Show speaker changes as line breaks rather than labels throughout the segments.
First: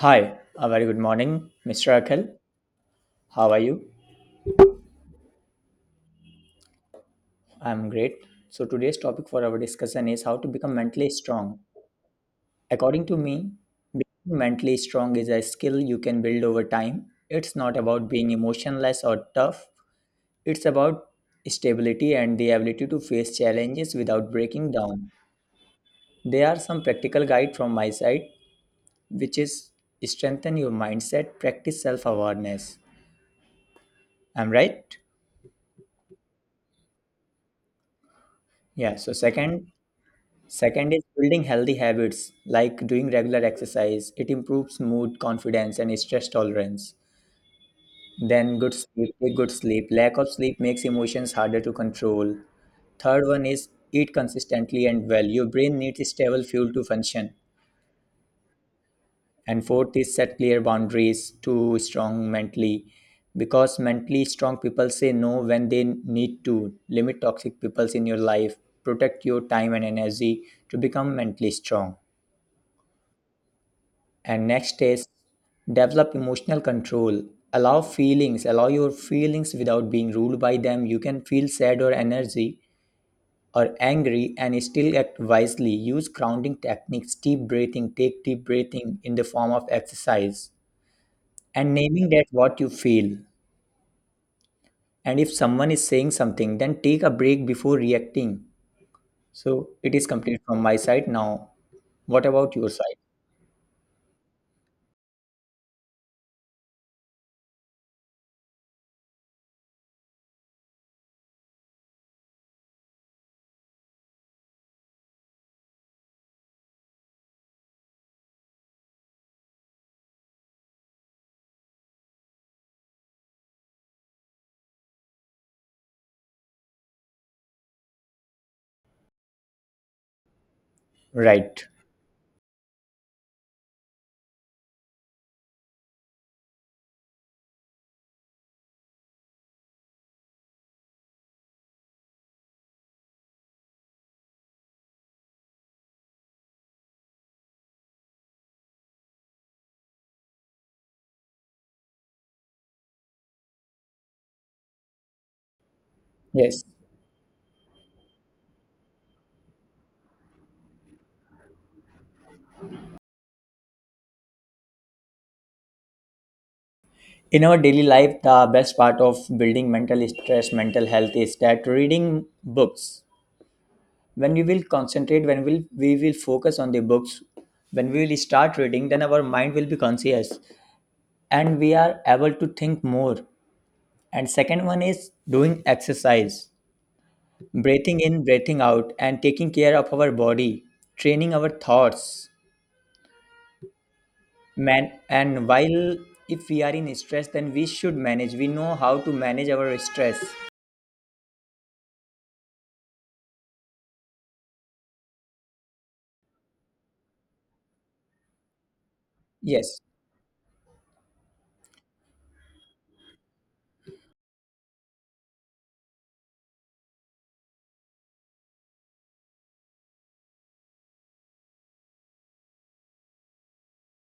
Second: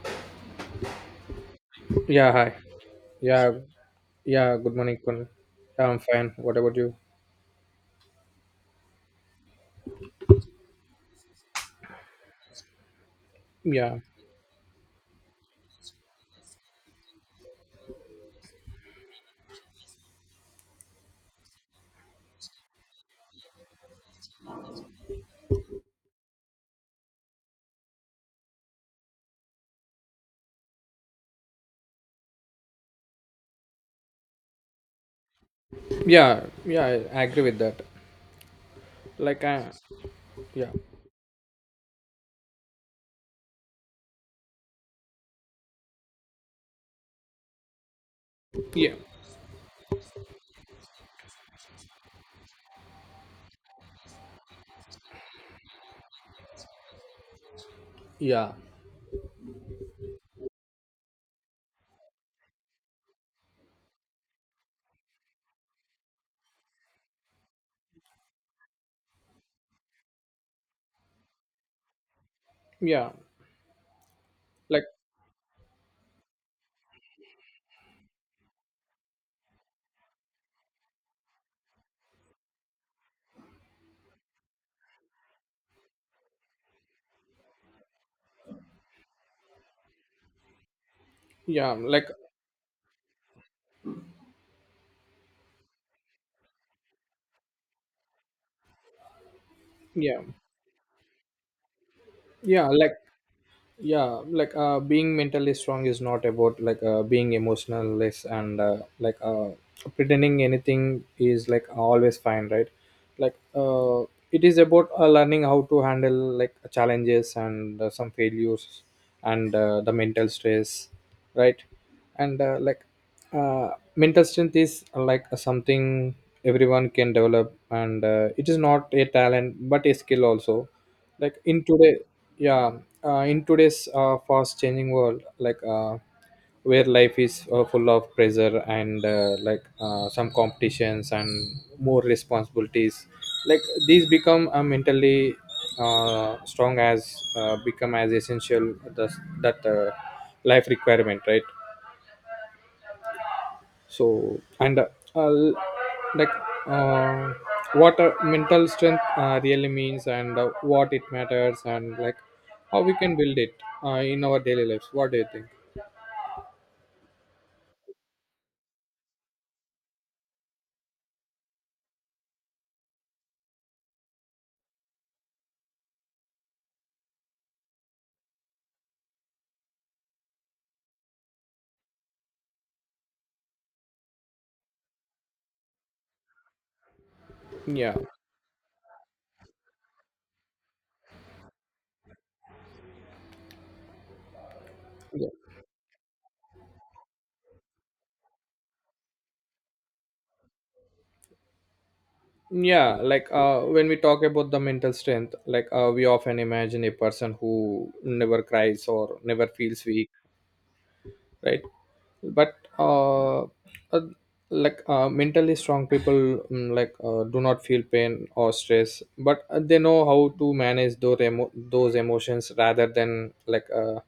Hi, a very good morning, Mr. Akhil.
Yeah, hi.
How are
Yeah,
you?
yeah, good morning, Kunal. Yeah, I'm fine. What about you?
I'm great. So today's topic for our discussion is how to become mentally strong. According to me,
Yeah,
being mentally strong is a skill you can build over time. It's not about being emotionless or tough. It's about stability and the ability to face challenges without breaking down. There are some practical guide from my side, which is strengthen your mindset, practice self-awareness. I'm right?
yeah, yeah, I agree with that.
Yeah, so
Like, I,
second,
yeah,
second is building healthy habits like doing regular exercise. It improves mood, confidence, and stress tolerance. Then, good
yeah,
sleep. Take good sleep. Lack of sleep makes emotions harder to control. Third one is eat consistently and well. Your brain needs stable fuel to function.
yeah,
And fourth is set clear boundaries to strong mentally. Because mentally strong people say no when they need to. Limit toxic people in your life. Protect your time and energy to become mentally strong.
yeah,
And next
like,
is develop emotional control. Allow feelings, allow your feelings without being ruled by them. You can feel sad or energy or angry and still act wisely. Use grounding techniques, deep breathing, take deep breathing in the form of exercise and
yeah, like,
naming that what you feel. And if someone is saying something, then take a break before reacting. So it is
yeah,
complete from my side now. What about
yeah,
your
like,
side?
yeah being mentally strong is not about being emotionless and pretending anything is like always fine, right? like uh, it is about learning how to handle like challenges and some failures and the mental stress, right? and like mental strength is like something everyone can develop, and it is not a talent but a skill also, like in
Right.
today. yeah in today's fast changing world, where life is full of pressure and some competitions and more responsibilities, like these become mentally strong as become as essential that life requirement, right? So and uh, l- like
Yes,
uh, what mental strength really means and what it matters, and like how we can build it in our daily lives. What do you think?
in our daily life, the best part of building mental stress, mental health is that reading books. When we will concentrate, when we will focus on the books. When we will start reading, then our mind will be conscious and we are able to think more. And second one is doing exercise,
Yeah.
breathing in, breathing out and taking care of our body, training our thoughts, man. And while if we are in stress, then we should manage, we know how to manage our stress.
When we talk about the mental strength, we often imagine a person who never cries or never
Yes,
feels weak, right? But mentally strong people, do not feel pain or stress, but they know how to manage those those emotions rather than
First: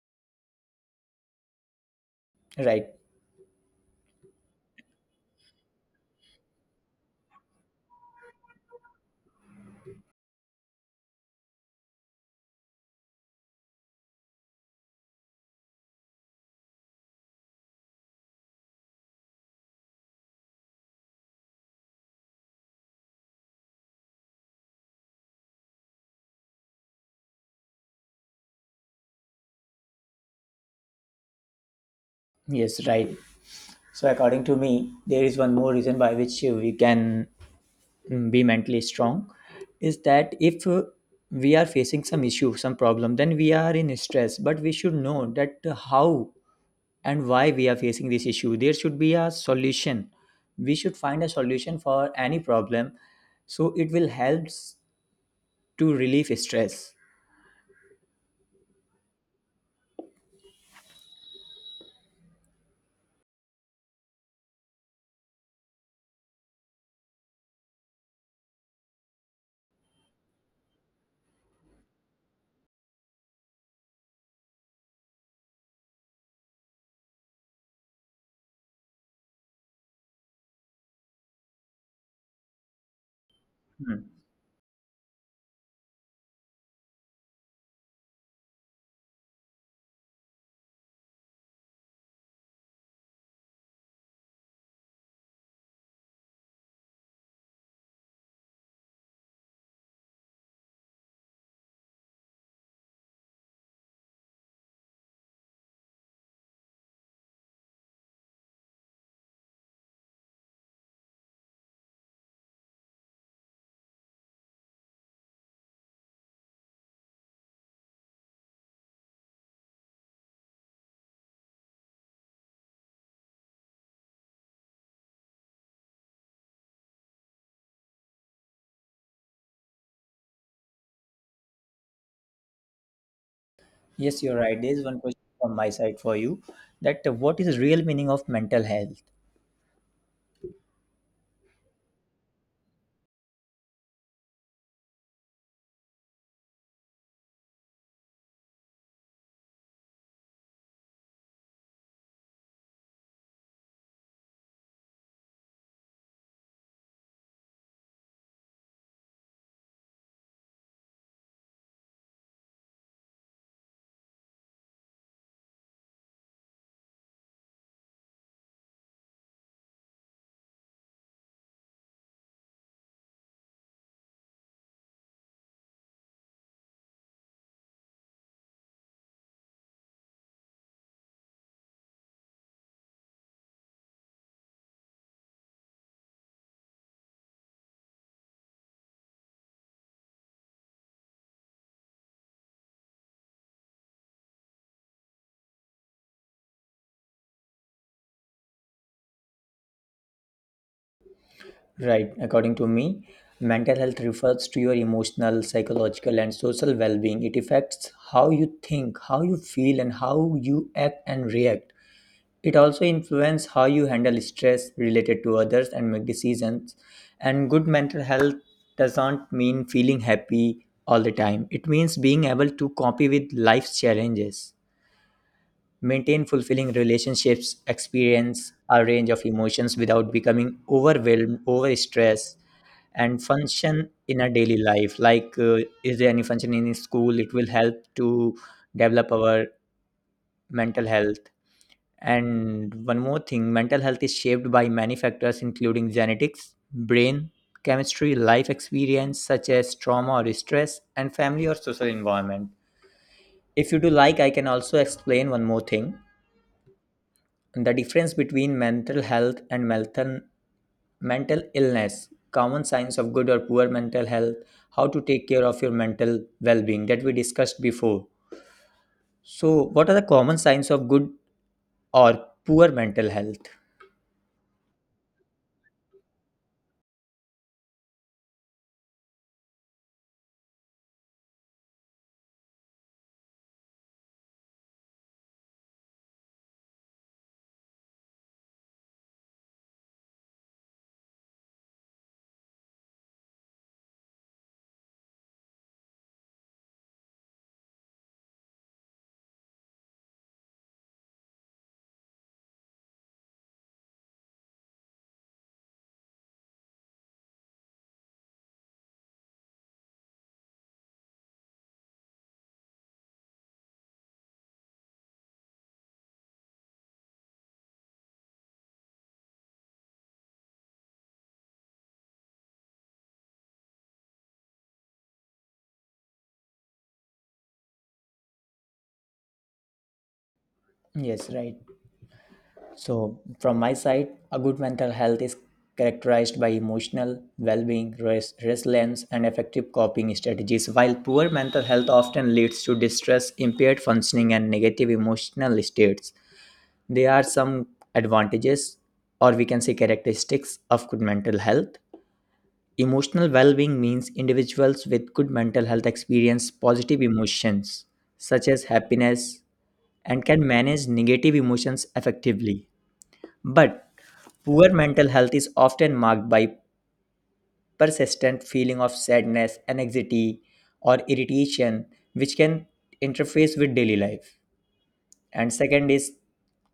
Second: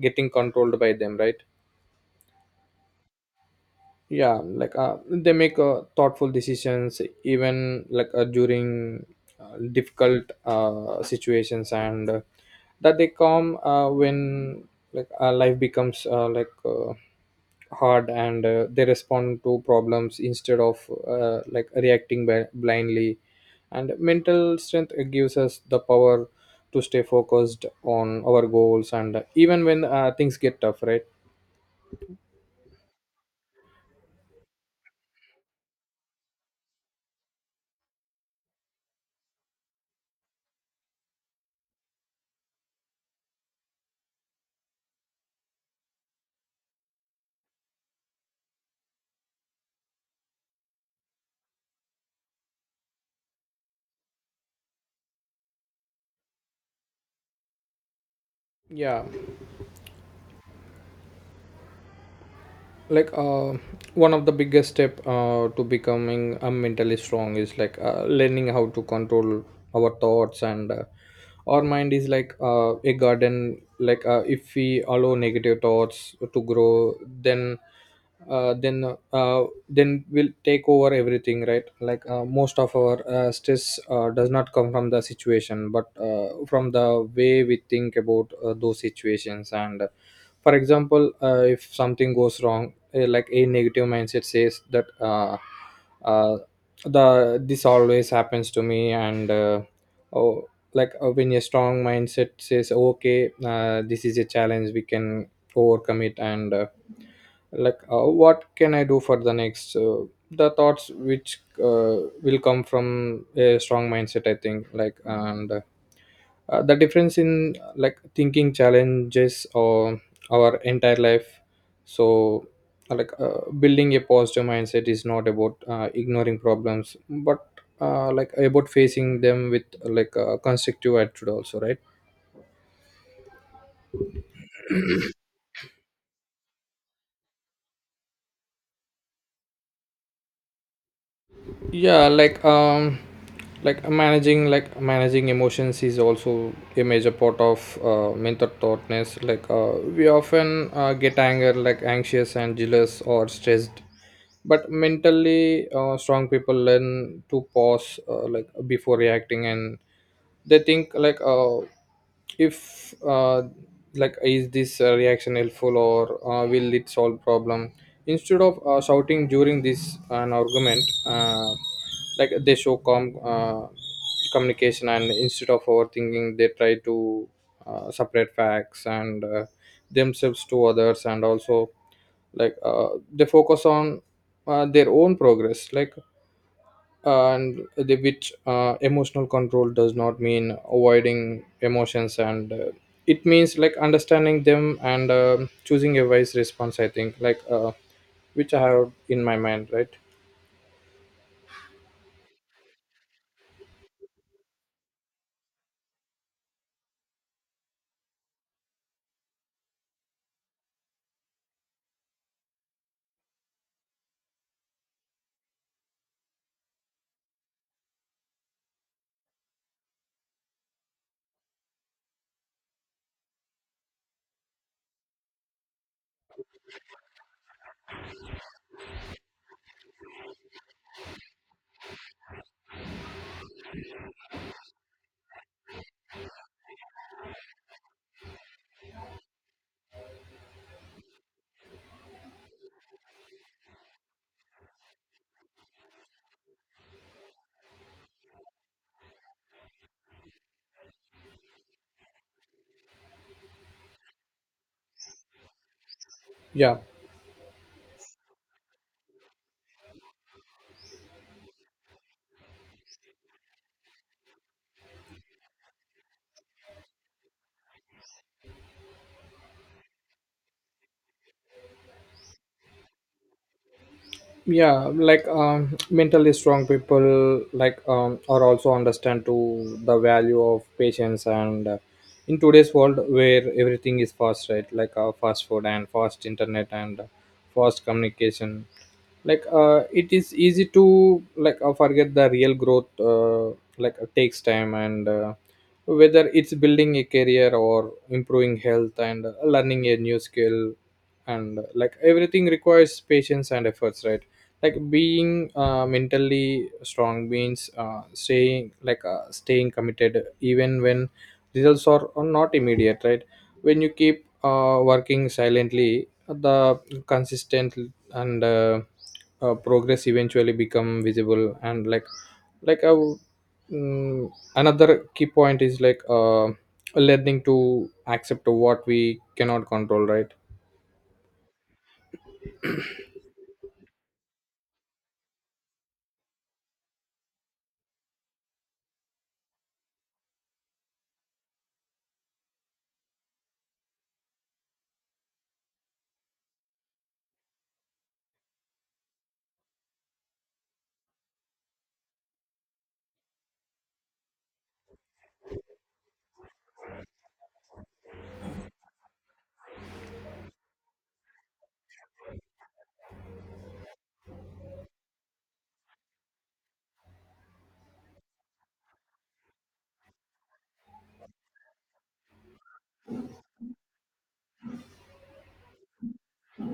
getting controlled by them, right?
right.
Yeah, they make thoughtful decisions even during difficult situations, and that they come when life becomes hard, and they respond to problems instead of like reacting blindly. And mental strength gives us the power to stay focused on our goals, and even when things get tough, right?
Yes, right. So, according to me, there is one more reason by which we can be mentally strong is that if we are facing some issue, some problem, then we are in stress, but we should know that how and why we are facing this issue. There should be a solution. We should find a solution for any problem. So, it will help to relieve stress.
Yeah, like uh, one of the biggest step to becoming mentally strong is learning how to control our thoughts, and our mind is a garden. If we allow negative thoughts to grow, then uh, then then will take over everything, right? Most of our stress
Hmm.
does not come from the situation but from the way we think about those situations. And for example, if something goes wrong, like a negative mindset says that uh, the this always happens to me, oh, when a strong mindset says okay, this is a challenge, we can overcome it, and what can I do for the next? The thoughts which will come from a strong mindset, I think, like. And the difference in like thinking challenges or our entire life. So building a positive mindset is not about ignoring problems, but like about facing them with like a constructive attitude also, right?
Yes, you're right. There is one question from my side for you that what is real meaning of mental health?
Yeah, managing like managing emotions is also a major part of mental thoughtness. We often get anger, like anxious and jealous or stressed, but mentally strong people learn to pause like before reacting, and they think like if like is this reaction helpful, or will it solve problem? Instead of shouting during this an argument, they show calm communication, and instead of overthinking they try to separate facts and themselves to others. And also they focus on their own progress, like and the which emotional control does not mean avoiding emotions, and it means like understanding them and choosing a wise response, I think, which I have in my mind, right?
Right. According to me, mental health refers to your emotional, psychological, and social well being. It affects how you think, how you feel, and how you act and react. It also influences how you handle stress related to others and make decisions. And good mental health doesn't mean feeling happy all the time, it means being able to cope with life's challenges, maintain fulfilling relationships, experience a range of emotions without becoming overwhelmed, overstressed, and function in our daily life. Like, is there any function in school? It will help to develop our mental health. And one more thing, mental health is shaped by many factors, including genetics, brain chemistry, life experience, such as trauma or stress, and family or social environment. If you do, like, I can also explain one more thing,
Yeah,
the difference between mental health and mental illness, common signs of good or poor mental health, how to take care of your mental well-being that we discussed before. So what are the common signs of good or poor mental health?
mentally strong people are also understand to the value of patience, and in today's world where everything is fast, right? Fast food and fast internet and fast communication, it is easy to forget the real growth takes time, and whether it's building a career or improving health and learning a new skill, and like everything requires patience and efforts, right? Like being mentally strong means staying staying committed even when results are not immediate, right? When you keep working silently, the consistent, and progress eventually become visible. And like, like a mm, another key point is learning to accept what we cannot control, right?
Yes, right. So from my side, a good mental health is characterized by emotional well-being, resilience and effective coping strategies, while poor mental health often leads to distress, impaired functioning and negative emotional states. There are some advantages, or we can say characteristics, of good mental health. Emotional well being means individuals with good mental health experience positive emotions such as happiness and can manage negative emotions effectively. But poor mental health is often marked by persistent feeling of sadness, anxiety, or irritation, which can interfere with daily life. And second is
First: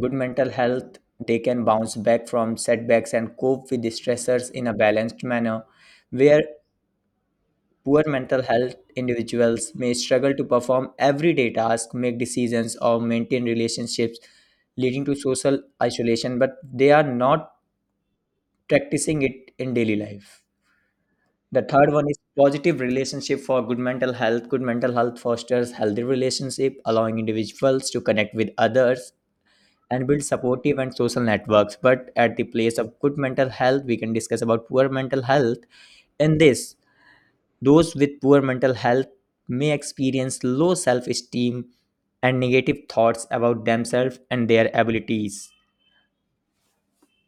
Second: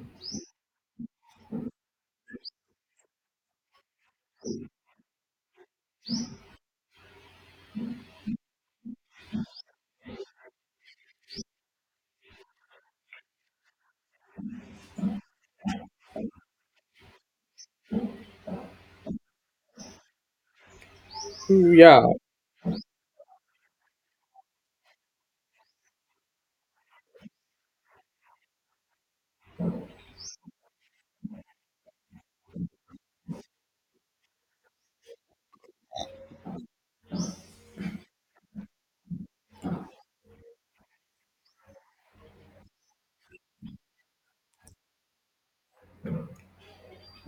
good mental health, they can bounce back from setbacks and cope with stressors in a balanced manner, where poor mental health individuals may struggle to perform everyday tasks, make decisions or maintain relationships, leading to social isolation, but they are not practicing it in daily life. The third
Yeah,
one is positive relationship for good mental health. Good mental health fosters healthy relationship, allowing individuals to connect with others and build supportive and social networks. But at the place of good mental health, we can discuss about poor mental health. In this, those with poor mental health may experience low self esteem and negative thoughts about themselves and their abilities.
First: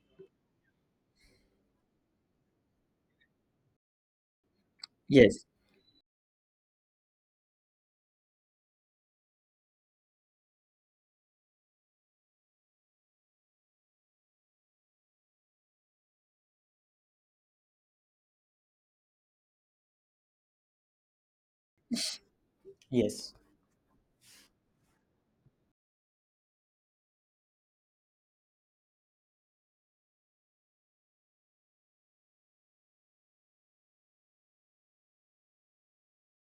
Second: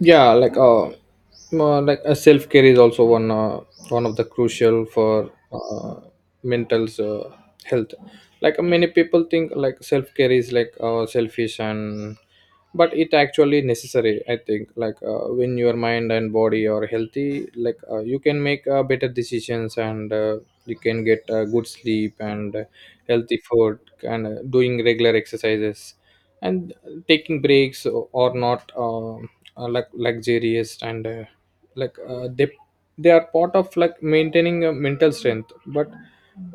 yeah like uh, like a self care is also one one of the crucial for
Yes,
mental health. Many people think like self care is selfish, and but it actually necessary, I think. When your mind and body are healthy, you can make better decisions, and you can get good sleep, and
yes,
healthy food, and doing regular exercises, and taking breaks, or not like luxurious, and like uh, they they are part of like maintaining a mental strength. But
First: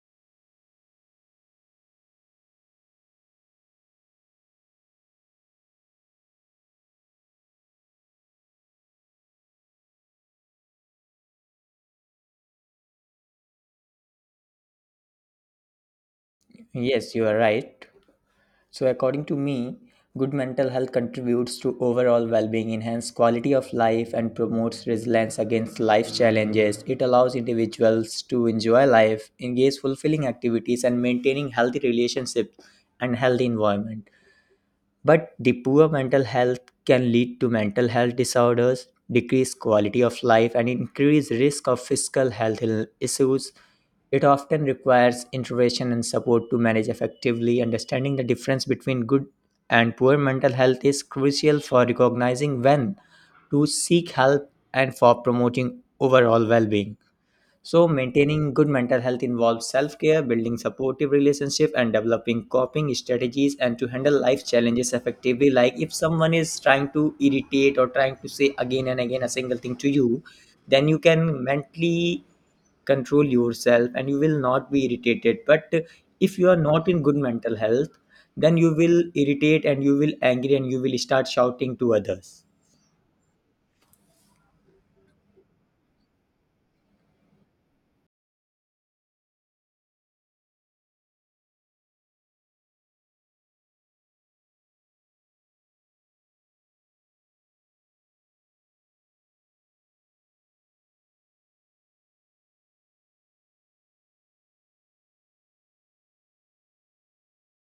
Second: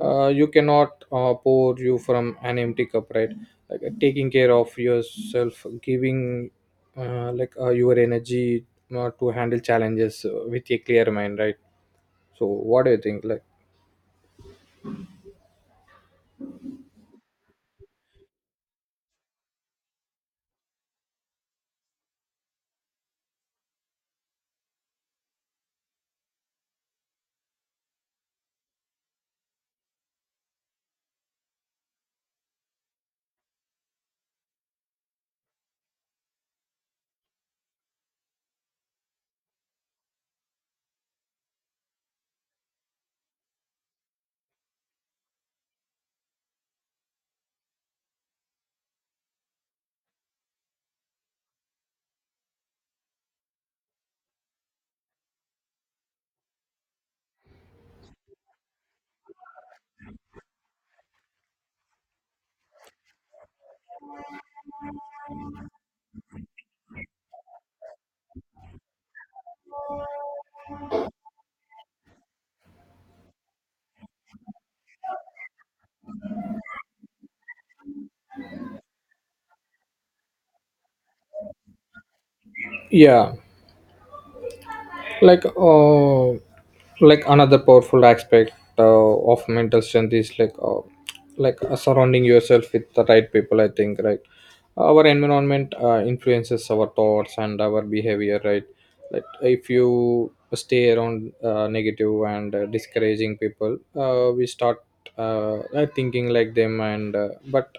you cannot pour you from an empty cup, right? Taking care of yourself giving your energy to handle challenges with a clear mind, right? So what do you think, like?
yes, you are right. So, according to me, good mental health contributes to overall well being, enhances quality of life, and promotes resilience against life challenges. It allows individuals to enjoy life, engage fulfilling activities, and maintaining healthy relationships and healthy environment. But the poor mental health can lead to mental health disorders, decreased quality of life, and increased risk of physical health issues. It often requires intervention and support to manage effectively. Understanding the difference between good and poor mental health is crucial for recognizing when to seek help and for promoting overall well being. So, maintaining good mental health involves self care, building supportive relationships, and developing coping strategies and to handle life challenges effectively. Like if someone is trying to irritate or trying to say again and again a single thing to you, then you can mentally control yourself and you will not be irritated. But if you are not in good mental health, then you will irritate and you will angry and you will start shouting to others.
Yeah, like uh, another powerful aspect uh, of mental strength is surrounding yourself with the right people, I think, right? Our environment influences our thoughts and our behavior, right? Like if you stay around negative and discouraging people, we start thinking like them. and uh, but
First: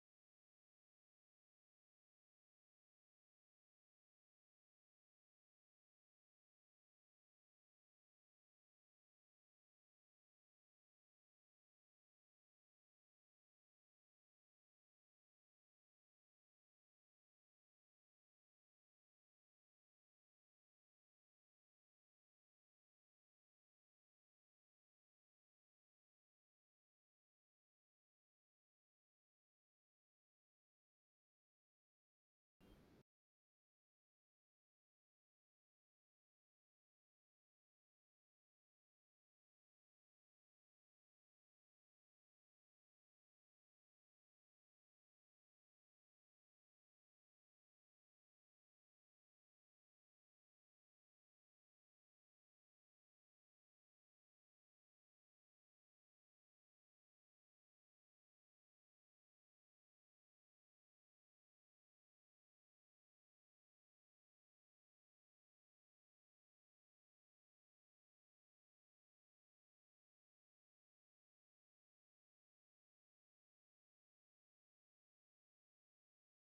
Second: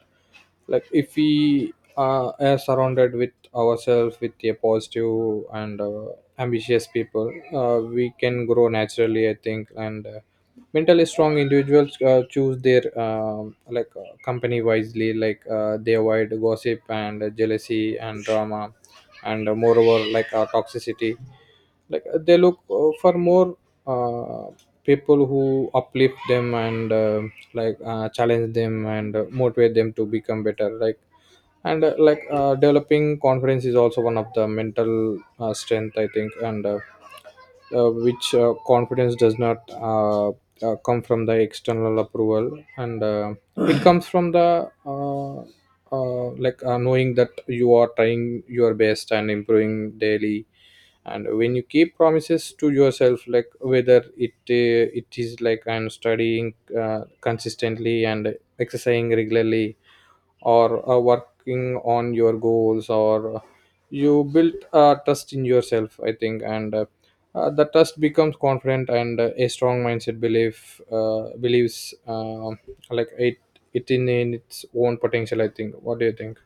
like if we are surrounded with ourselves with a positive and ambitious people, we can grow naturally, I think. And mentally strong individuals choose their company wisely. They avoid gossip and jealousy and drama, and moreover toxicity. They look for more uh, people who uplift them, and challenge them, and motivate them to become better, like. And like developing confidence is also one of the mental strength, I think. And which confidence does not come from the external approval, and it comes from the knowing that you are trying your best and improving daily. And when you keep promises to yourself, like whether it is like I'm studying consistently, and exercising regularly, or working on your goals, or you built trust in yourself, I think. And the trust becomes confident, and a strong mindset belief believes like it in its own potential, I think. What do you think?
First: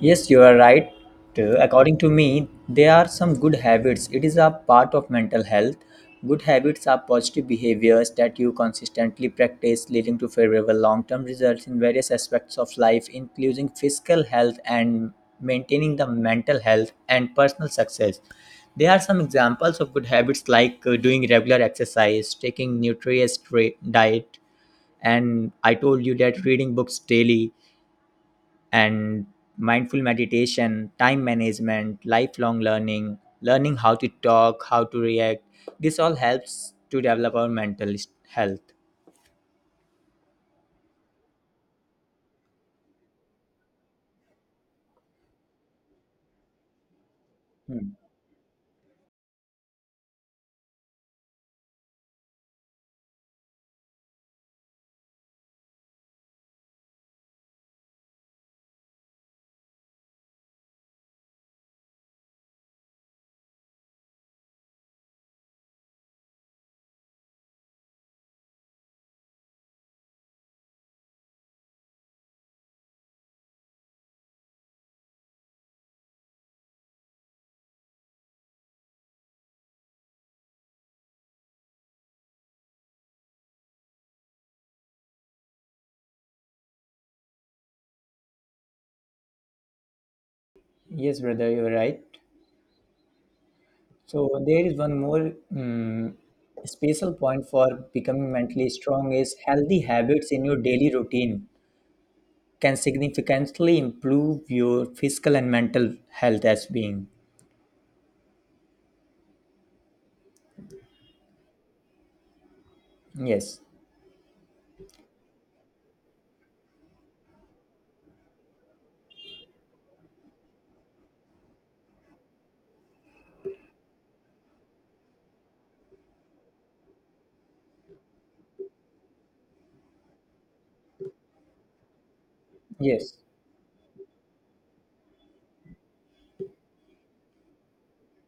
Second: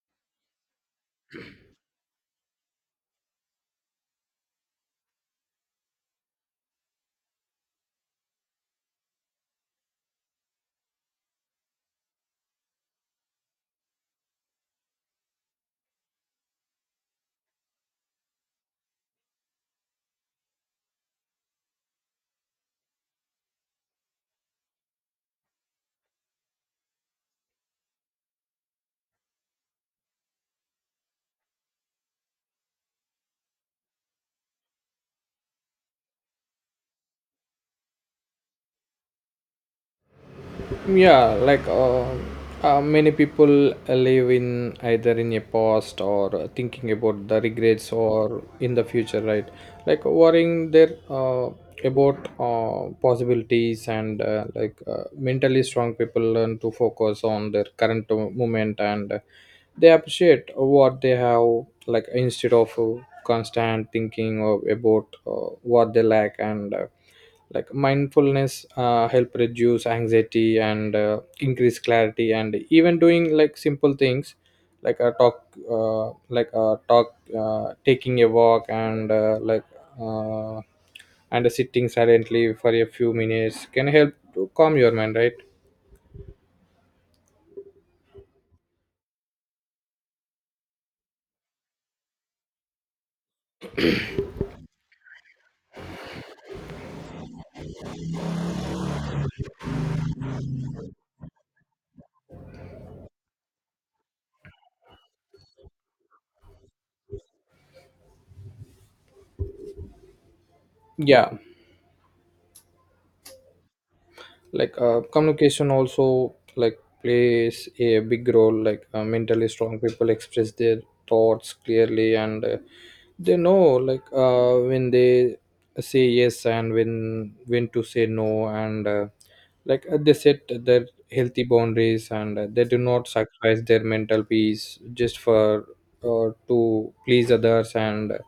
Yes, you are right. According to me, there are some good habits. It is a part of mental health. Good habits are positive behaviors that you consistently practice, leading to favorable long term results in various aspects of life, including physical health and maintaining the mental health and personal success. There are some examples of good habits like doing regular exercise, taking nutritious diet, and I told you that reading books daily and mindful meditation, time management, lifelong learning, learning how to talk, how to react. This all helps to develop our health.
Yeah, like uh, many people live in either in a past or thinking about the regrets
Hmm.
or in the future, right? Like worrying there about possibilities. And mentally strong people learn to focus on their current moment, and they appreciate what they have, like instead of constant thinking of about what they lack and. Like mindfulness help reduce anxiety and increase clarity. And even doing like simple things like a talk like a talk, taking a walk, and uh, and sitting silently for a few minutes can help to calm your mind, right?
Yes, brother, you're right. So there is one more special point for becoming mentally strong is healthy habits in your daily routine can significantly improve your physical and mental health as being.
Yeah,
Yes,
communication also like plays a big role. Mentally strong people express their thoughts clearly, and they know when they say yes and when to say no. and like they set their healthy boundaries, and they do not
yes,
sacrifice their mental peace just for to please others. And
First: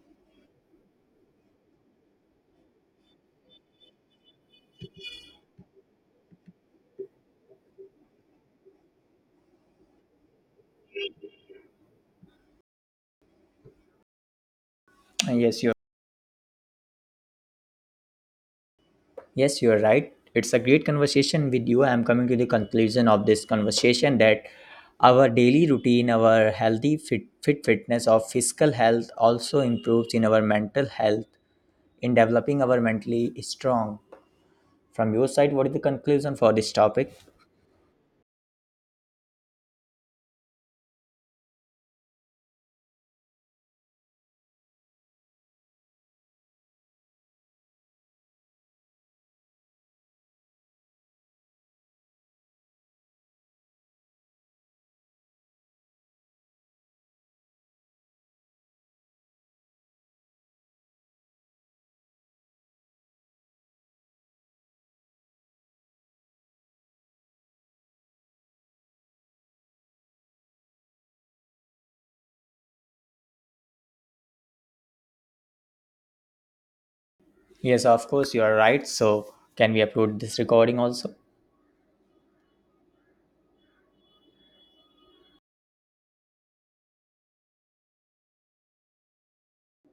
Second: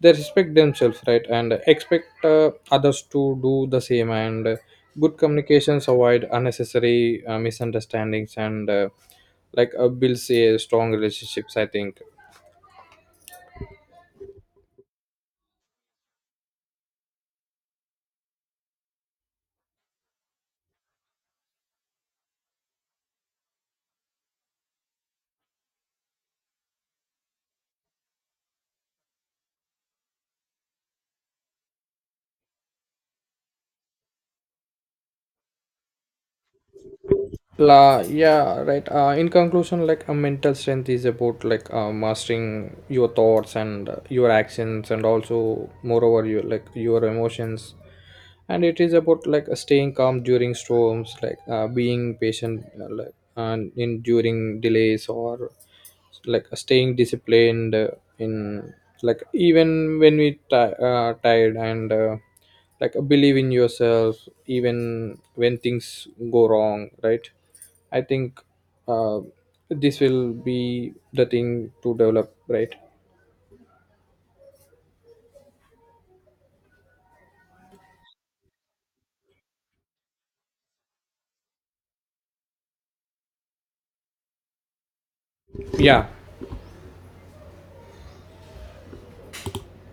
they respect themselves, right, and expect others to do the same. And good communications avoid unnecessary misunderstandings, and builds a strong relationships, I think.
yes, you're Yes, you're right. It's a great conversation with you. I'm coming to the conclusion of this conversation that our daily routine, our healthy fit fitness of physical health also improves in our mental health in developing our mentally strong. From your side, what is the conclusion for this topic?
Yeah, right. In conclusion, like a mental strength is about mastering your thoughts, and your actions, and also moreover your like your emotions. And it is about staying calm during storms, being patient, and in during delays, or like staying disciplined in like even when we ti tired. And like believe in yourself even when things go wrong, right? I think uh, this will be the thing to develop, right?
Yes, of course, you are right. So, can we upload this recording also?
Yeah.